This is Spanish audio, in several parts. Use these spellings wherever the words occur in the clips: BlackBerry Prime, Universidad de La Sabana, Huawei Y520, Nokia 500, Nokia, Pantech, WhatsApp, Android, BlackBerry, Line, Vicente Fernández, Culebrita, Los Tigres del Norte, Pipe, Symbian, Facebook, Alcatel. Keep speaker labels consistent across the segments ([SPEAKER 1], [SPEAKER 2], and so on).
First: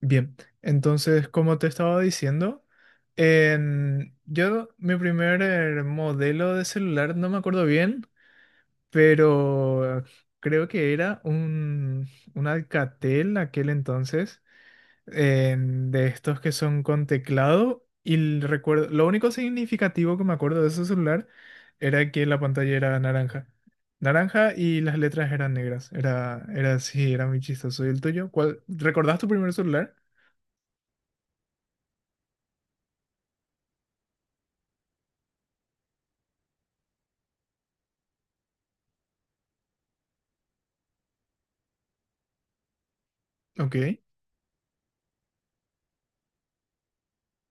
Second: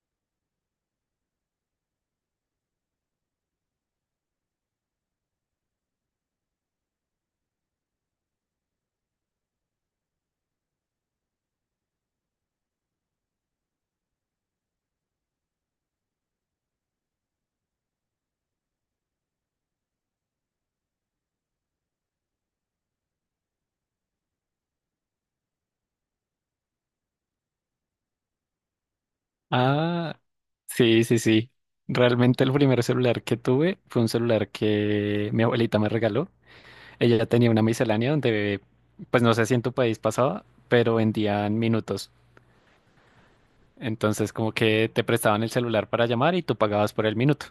[SPEAKER 1] Bien, entonces, como te estaba diciendo, yo mi primer modelo de celular no me acuerdo bien, pero creo que era un Alcatel aquel entonces, en- de estos que son con teclado. Y el recuerdo, lo único significativo que me acuerdo de ese celular era que la pantalla era naranja. Naranja y las letras eran negras. Era así, era muy chistoso. ¿Y el tuyo? ¿Cuál? ¿Recordás tu primer celular?
[SPEAKER 2] Ah, sí, sí, sí. Realmente el primer celular que tuve fue un celular que mi abuelita me regaló. Ella ya tenía una miscelánea donde, pues no sé si en tu país pasaba, pero vendían minutos.
[SPEAKER 1] Ok.
[SPEAKER 2] Entonces como que te prestaban el celular para llamar y tú pagabas por el minuto.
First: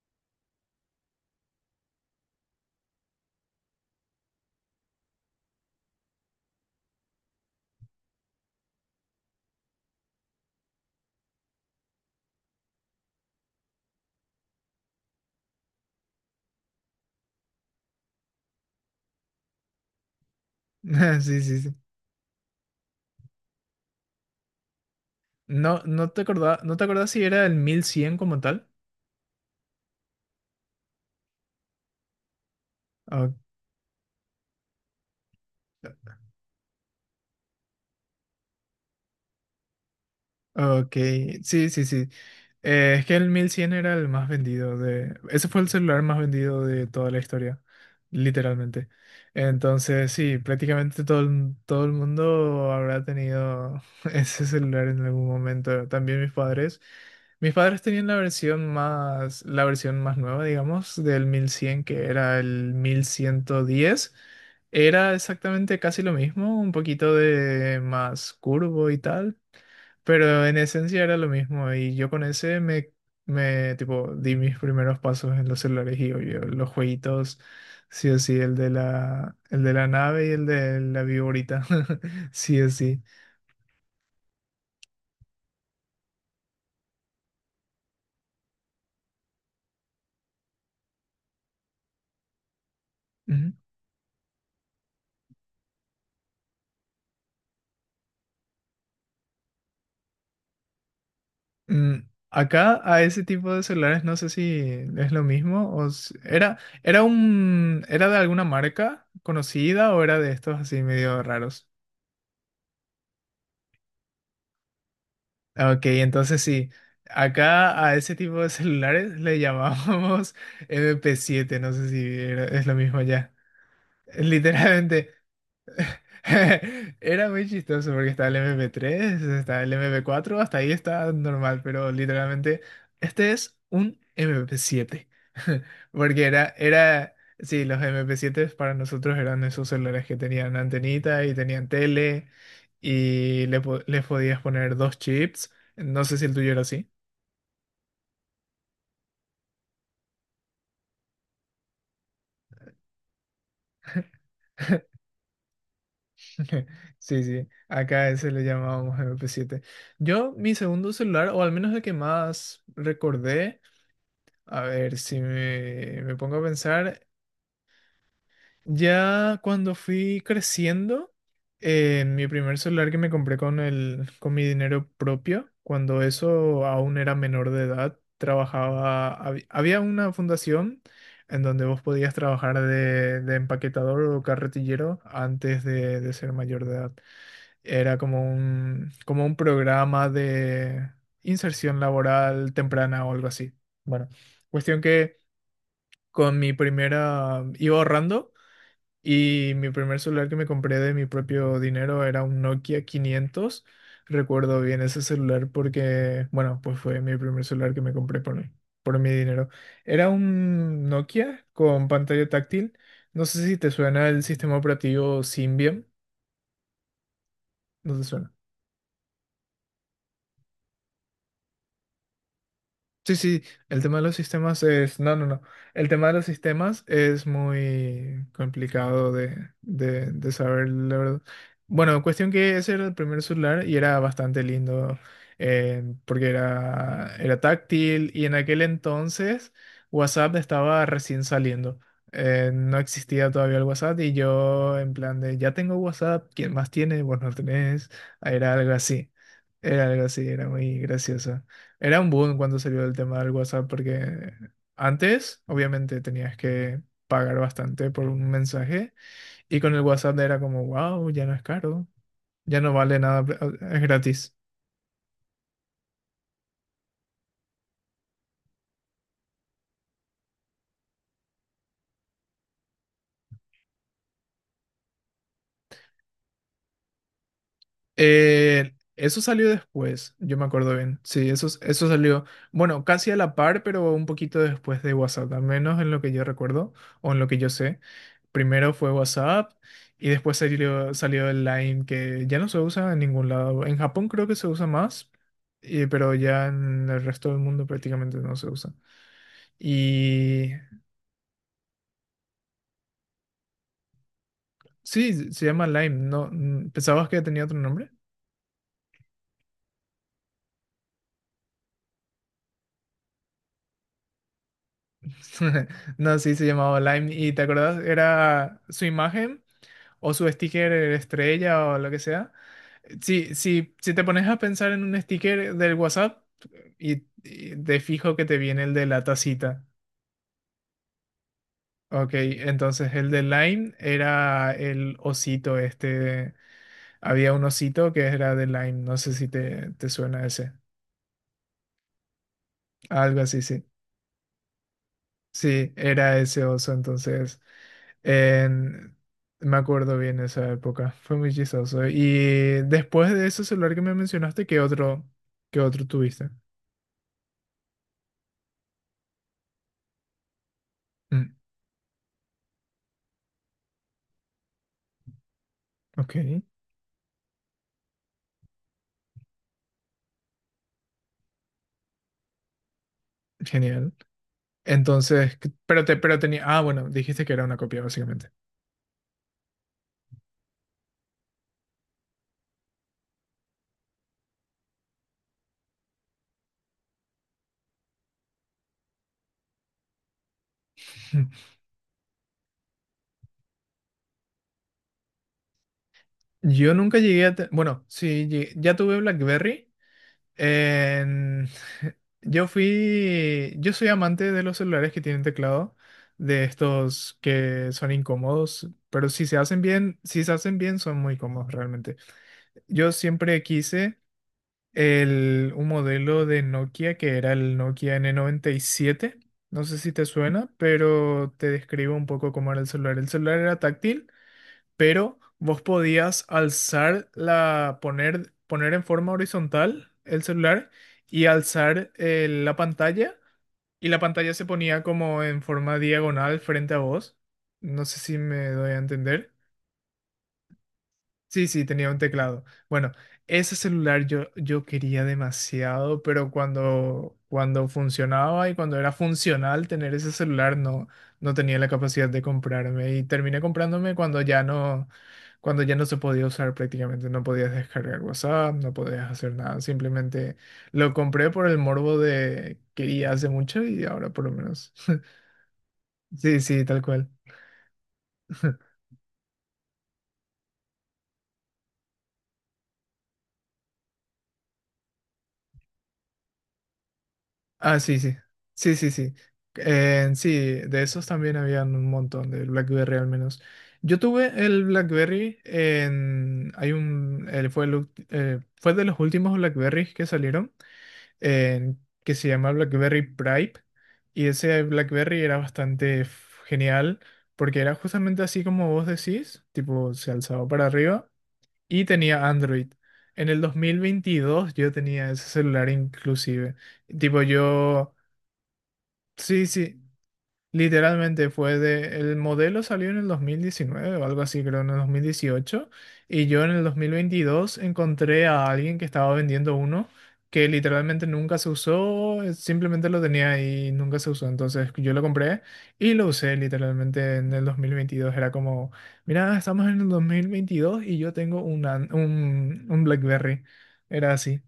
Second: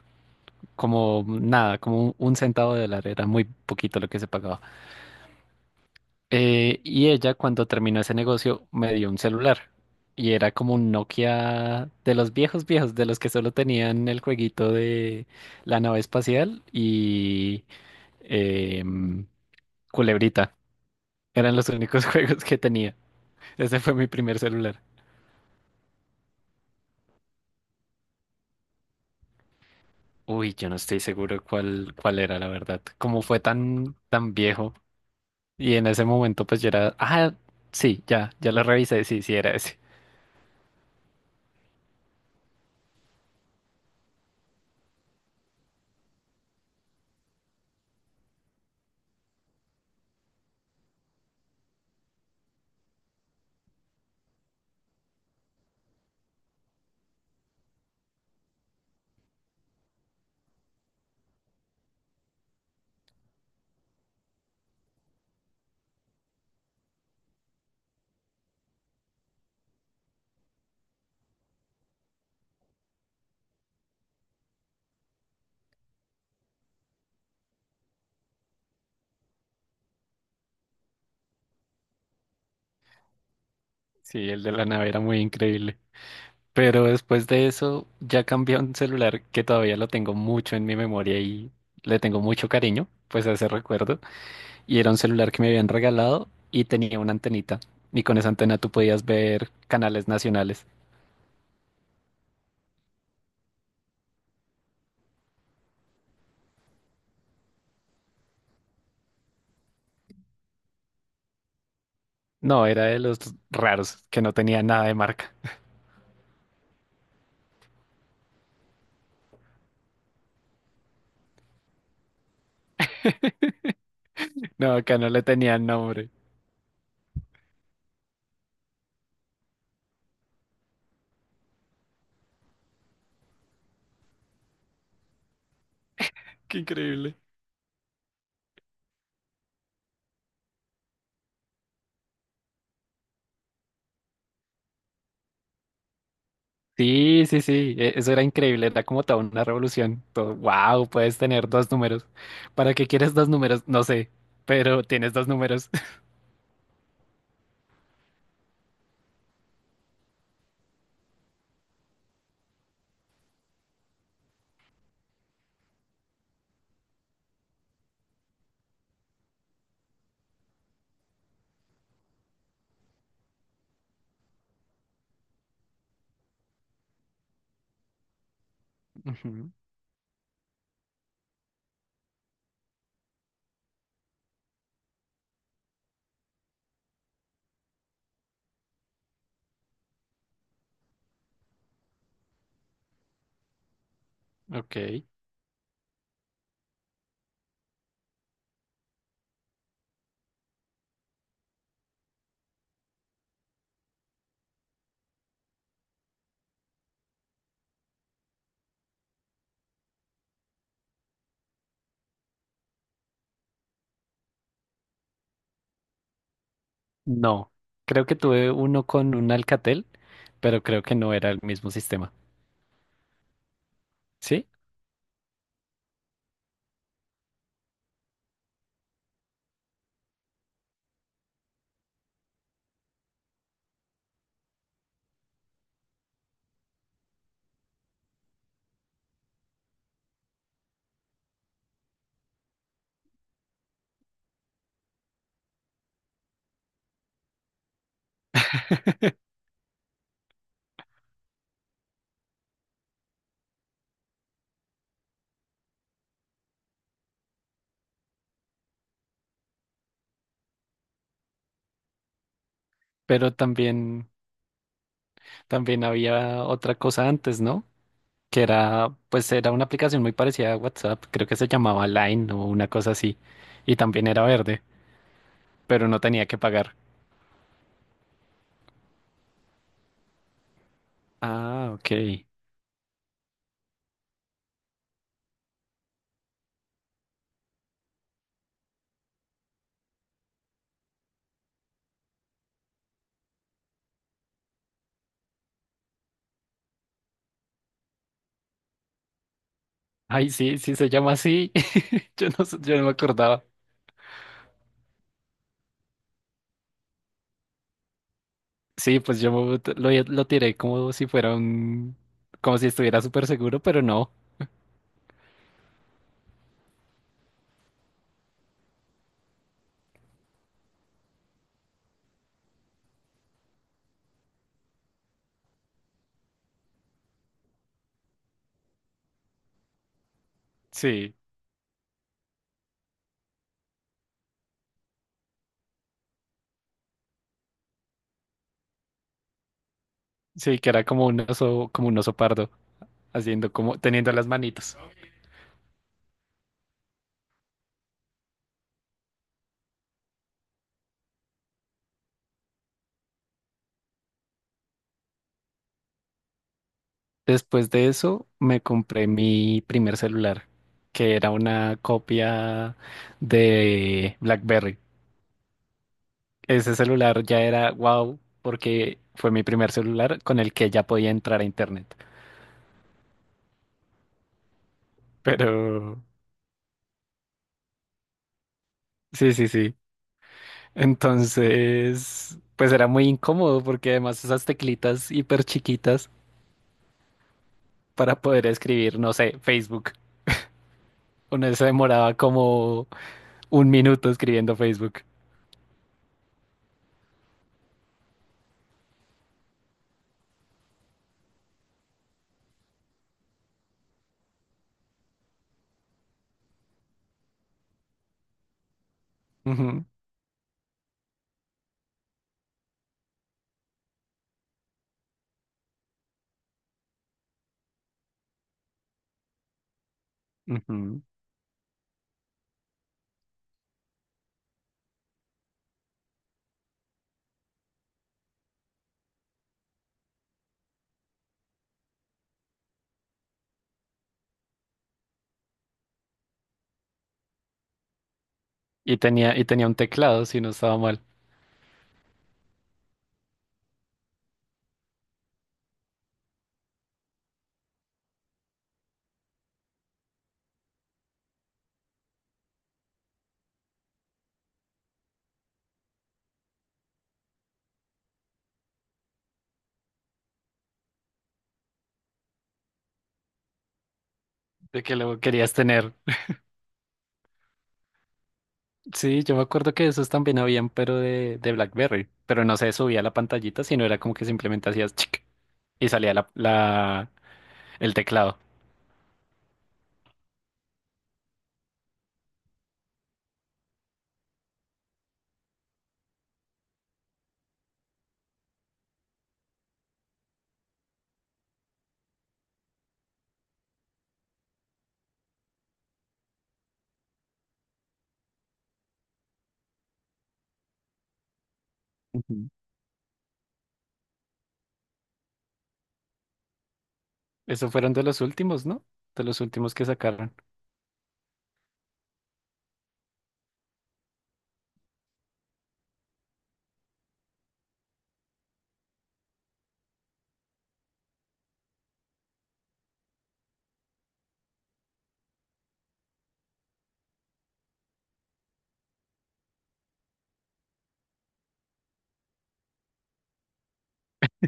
[SPEAKER 2] Como nada, como un centavo de dólar, era muy poquito lo que se pagaba. Y ella cuando terminó ese negocio me dio un celular y era como un Nokia de los viejos viejos, de los que solo tenían el jueguito de la nave espacial y em, Culebrita.
[SPEAKER 1] Sí,
[SPEAKER 2] Eran
[SPEAKER 1] sí,
[SPEAKER 2] los
[SPEAKER 1] sí.
[SPEAKER 2] únicos juegos que tenía. Ese fue mi primer celular.
[SPEAKER 1] No te acordaba, no te acordás si era el 1100 como tal.
[SPEAKER 2] Uy, yo no estoy seguro cuál era, la verdad. Como
[SPEAKER 1] Ok.
[SPEAKER 2] fue tan, tan viejo y en ese momento pues yo era, ah, sí, ya, ya lo revisé, sí, sí era ese.
[SPEAKER 1] Ok, sí, sí, sí. Es que el 1100 era el más vendido de... Ese fue el celular más vendido de toda la historia, literalmente. Entonces, sí, prácticamente todo el mundo habrá tenido ese celular en algún momento. También mis padres. Mis padres tenían la versión más nueva, digamos, del 1100 que era el 1110. Era exactamente casi lo mismo, un poquito de más curvo y tal, pero en esencia era lo mismo y yo con ese me tipo di mis primeros pasos en los celulares y obvio, los jueguitos, sí o sí, el de la nave y el de la viborita, sí o sí.
[SPEAKER 2] Sí, el de la nave era muy increíble. Pero después de eso ya cambié a un celular que todavía lo tengo mucho en mi memoria y le tengo mucho cariño, pues a ese
[SPEAKER 1] Ujú.
[SPEAKER 2] recuerdo. Y era un celular que me habían regalado y tenía una antenita. Y con esa antena tú podías ver canales nacionales.
[SPEAKER 1] Mm, acá a ese tipo de celulares no sé si es lo mismo o era, era era de alguna marca conocida o era de estos así medio raros.
[SPEAKER 2] No, era de los raros que no tenía nada de marca.
[SPEAKER 1] Ok, entonces sí, acá a ese tipo de celulares le llamábamos mp siete, no sé si es lo mismo ya.
[SPEAKER 2] No, acá no
[SPEAKER 1] Literalmente,
[SPEAKER 2] le tenían nombre.
[SPEAKER 1] era muy chistoso porque estaba el mp tres, estaba el mp cuatro, hasta ahí está normal, pero literalmente este es un mp siete. Porque
[SPEAKER 2] Qué increíble.
[SPEAKER 1] sí, los mp siete para nosotros eran esos celulares que tenían antenita y tenían tele y les podías poner dos chips. No sé si el tuyo era así.
[SPEAKER 2] Sí, sí, sí, eso era increíble, era como toda una revolución. Todo, wow, puedes tener dos números. ¿Para qué quieres dos números? No sé, pero tienes dos números.
[SPEAKER 1] Sí, sí, acá ese le llamábamos mp siete. Yo, mi segundo celular, o al menos el que más recordé, a ver, si me pongo a pensar, ya cuando fui creciendo, mi primer celular que me compré con mi dinero propio, cuando eso aún era menor de edad, trabajaba, había una fundación en donde vos podías trabajar de empaquetador o carretillero antes de ser mayor de edad. Era como como un programa de inserción laboral temprana o algo así. Bueno, cuestión
[SPEAKER 2] Ok.
[SPEAKER 1] que con mi primera, iba ahorrando y mi primer celular que me compré de mi propio dinero era un Nokia 500. Recuerdo bien ese celular porque, bueno, pues fue mi primer celular que me compré por por mi dinero. Era un Nokia con pantalla táctil. No sé si te suena el sistema operativo Symbian.
[SPEAKER 2] No.
[SPEAKER 1] No te
[SPEAKER 2] Creo que
[SPEAKER 1] suena.
[SPEAKER 2] tuve uno con un Alcatel, pero creo que no era el mismo sistema.
[SPEAKER 1] Sí, sí, el tema de los
[SPEAKER 2] ¿Sí?
[SPEAKER 1] sistemas es... No, no, no. El tema de los sistemas es muy complicado de saber, la verdad. Bueno, cuestión que ese era el primer celular y era bastante lindo, porque era táctil y en aquel entonces WhatsApp estaba recién saliendo. No existía todavía el WhatsApp y yo en plan de, ya tengo WhatsApp, ¿quién más tiene? Vos no tenés. Era algo así. Era algo así, era muy gracioso. Era un boom cuando salió el tema del WhatsApp, porque antes, obviamente, tenías que pagar bastante por un mensaje y con el WhatsApp era como, wow, ya no es caro, ya no vale nada,
[SPEAKER 2] Pero
[SPEAKER 1] es
[SPEAKER 2] también,
[SPEAKER 1] gratis.
[SPEAKER 2] también había otra cosa antes, ¿no? Que era, pues era una aplicación muy parecida a WhatsApp. Creo que se llamaba Line o una cosa así. Y también era verde, pero no tenía que pagar.
[SPEAKER 1] Eso salió después, yo me acuerdo bien. Sí,
[SPEAKER 2] Ah,
[SPEAKER 1] eso
[SPEAKER 2] ok.
[SPEAKER 1] salió, bueno, casi a la par, pero un poquito después de WhatsApp, al menos en lo que yo recuerdo o en lo que yo sé. Primero fue WhatsApp y después salió el Line, que ya no se usa en ningún lado. En Japón creo que se usa más, pero ya en el resto del mundo prácticamente no se usa.
[SPEAKER 2] Ay,
[SPEAKER 1] Y
[SPEAKER 2] sí, sí se llama así. Yo no, yo no me acordaba.
[SPEAKER 1] sí, se llama Line, ¿no? ¿Pensabas que tenía otro nombre?
[SPEAKER 2] Sí, pues yo me- lo tiré como si fuera un, como si estuviera súper seguro, pero no.
[SPEAKER 1] No, sí, se llamaba Lime. ¿Y te acordás? Era su imagen o su sticker estrella o lo que sea. Si, si, si te pones a pensar en un sticker del WhatsApp y de fijo que te viene el de la tacita.
[SPEAKER 2] Sí.
[SPEAKER 1] Ok, entonces el de Line era el osito este. Había un osito que era de Line, no sé si te suena ese.
[SPEAKER 2] Sí, que era como un oso pardo,
[SPEAKER 1] Algo así,
[SPEAKER 2] haciendo
[SPEAKER 1] sí.
[SPEAKER 2] como, teniendo las manitos.
[SPEAKER 1] Sí, era ese oso, entonces en- me acuerdo bien esa época, fue muy chistoso. Y después de ese celular que me mencionaste, ¿qué otro tuviste?
[SPEAKER 2] Después de eso, me compré mi primer celular, que era
[SPEAKER 1] Mm,
[SPEAKER 2] una copia de BlackBerry.
[SPEAKER 1] ok,
[SPEAKER 2] Ese celular ya era wow, porque fue mi primer celular con el que ya podía entrar a internet.
[SPEAKER 1] genial. Entonces,
[SPEAKER 2] Pero
[SPEAKER 1] ¿qué- pero te, pero tenía, ah, bueno, dijiste que era una copia básicamente.
[SPEAKER 2] sí, sí, sí. Entonces, pues era muy incómodo porque además esas teclitas hiper chiquitas para poder escribir, no sé, Facebook. Uno se demoraba como un minuto escribiendo Facebook.
[SPEAKER 1] Yo nunca llegué a, bueno, sí, llegué- ya tuve BlackBerry. En- Yo fui, yo soy amante de los celulares que tienen teclado, de estos que son incómodos, pero si se hacen
[SPEAKER 2] Ujú,
[SPEAKER 1] bien, si se hacen bien son muy cómodos realmente. Yo siempre quise un modelo de Nokia que era el Nokia n 97. No sé si te suena,
[SPEAKER 2] ujú.
[SPEAKER 1] pero te describo un poco cómo era el celular. El celular era táctil pero vos podías alzar poner en forma horizontal el celular y alzar la pantalla y la pantalla se ponía como en forma diagonal frente a vos. No sé si me doy a
[SPEAKER 2] Y
[SPEAKER 1] entender.
[SPEAKER 2] tenía, y tenía un teclado, si no estaba mal,
[SPEAKER 1] Sí, sí, tenía un teclado. Bueno, ese celular yo quería demasiado, pero cuando funcionaba y cuando era funcional tener ese celular, no, no tenía la capacidad de comprarme. Y terminé comprándome cuando ya no se podía usar prácticamente. No podías descargar WhatsApp, no podías hacer nada. Simplemente lo compré por el morbo de quería hace mucho y ahora por lo menos.
[SPEAKER 2] de que lo querías tener.
[SPEAKER 1] Sí, sí, tal cual.
[SPEAKER 2] Sí, yo me acuerdo que esos también habían, pero de BlackBerry. Pero no se subía la pantallita, sino era como que simplemente hacías chic y salía la, la,
[SPEAKER 1] Ah,
[SPEAKER 2] el
[SPEAKER 1] sí, sí.
[SPEAKER 2] teclado.
[SPEAKER 1] Sí, sí, sí. Sí, de esos también habían un montón, de BlackBerry al menos. Yo tuve el BlackBerry en... Hay un... él fue, el fue de los últimos BlackBerrys que salieron, que se llama BlackBerry Prime. Y ese BlackBerry era bastante genial, porque era justamente así como vos decís, tipo se alzaba para arriba y tenía
[SPEAKER 2] Ujú.
[SPEAKER 1] Android. En el 2022 yo tenía ese celular inclusive. Tipo
[SPEAKER 2] Esos fueron
[SPEAKER 1] yo...
[SPEAKER 2] de los últimos, ¿no? De los
[SPEAKER 1] Sí,
[SPEAKER 2] últimos
[SPEAKER 1] sí,
[SPEAKER 2] que sacaron.
[SPEAKER 1] literalmente fue de... El modelo salió en el 2019 o algo así, creo, en el 2018. Y yo en el 2022 encontré a alguien que estaba vendiendo uno que literalmente nunca se usó, simplemente lo tenía ahí y nunca se usó. Entonces yo lo compré y lo usé literalmente en el 2022. Era como, mira, estamos en el 2022 y yo tengo un BlackBerry. Era así.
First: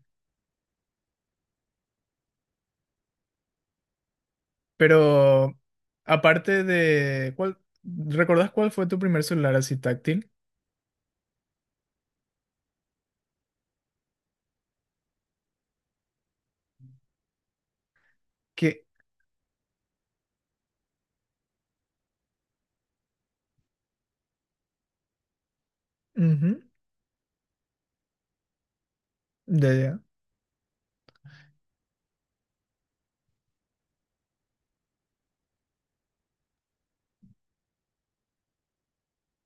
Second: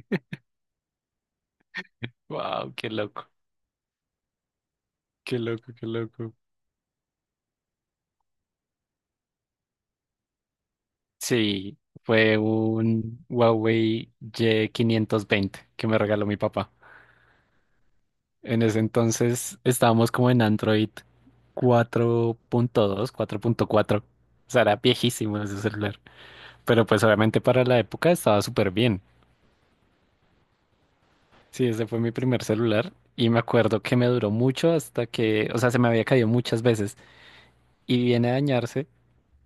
[SPEAKER 2] Wow, qué loco, qué
[SPEAKER 1] Pero
[SPEAKER 2] loco, qué loco.
[SPEAKER 1] aparte de ¿recordás cuál fue tu primer celular así táctil?
[SPEAKER 2] Sí, fue un Huawei Y520 que me regaló mi papá. En ese
[SPEAKER 1] Que
[SPEAKER 2] entonces estábamos como en Android 4.2, cuatro punto cuatro. O sea, era viejísimo ese celular.
[SPEAKER 1] ujú,
[SPEAKER 2] Pero pues obviamente para la época estaba súper bien.
[SPEAKER 1] ya ya.
[SPEAKER 2] Sí, ese fue mi primer celular y me acuerdo que me duró mucho hasta que, o sea, se me había caído muchas veces y viene a dañarse.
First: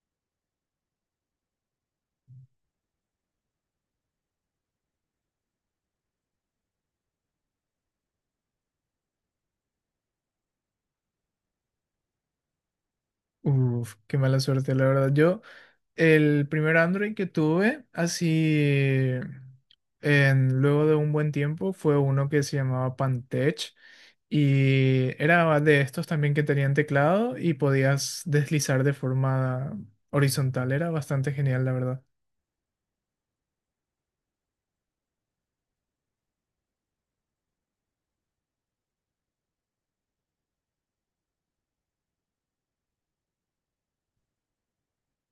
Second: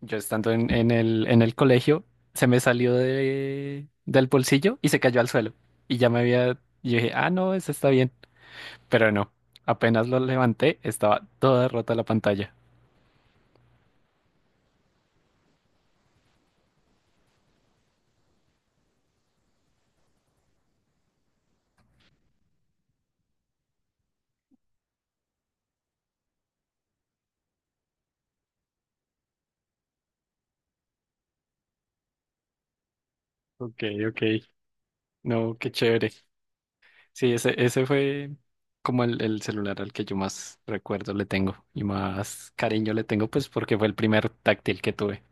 [SPEAKER 2] Yo estando en el colegio, se me salió de, del bolsillo y se cayó al suelo. Y ya me había, yo dije, ah, no, ese está bien. Pero no, apenas lo levanté, estaba toda rota la pantalla.
[SPEAKER 1] Uf, qué mala suerte, la verdad. Yo el primer Android que tuve así en- luego de un buen tiempo fue uno que se llamaba Pantech y era de estos también que tenían teclado y podías deslizar de forma horizontal. Era bastante genial, la verdad.
[SPEAKER 2] Ok, ok. No, qué chévere. Sí, ese fue como el celular al que yo más recuerdo le tengo y más cariño le tengo, pues porque fue el primer táctil que tuve.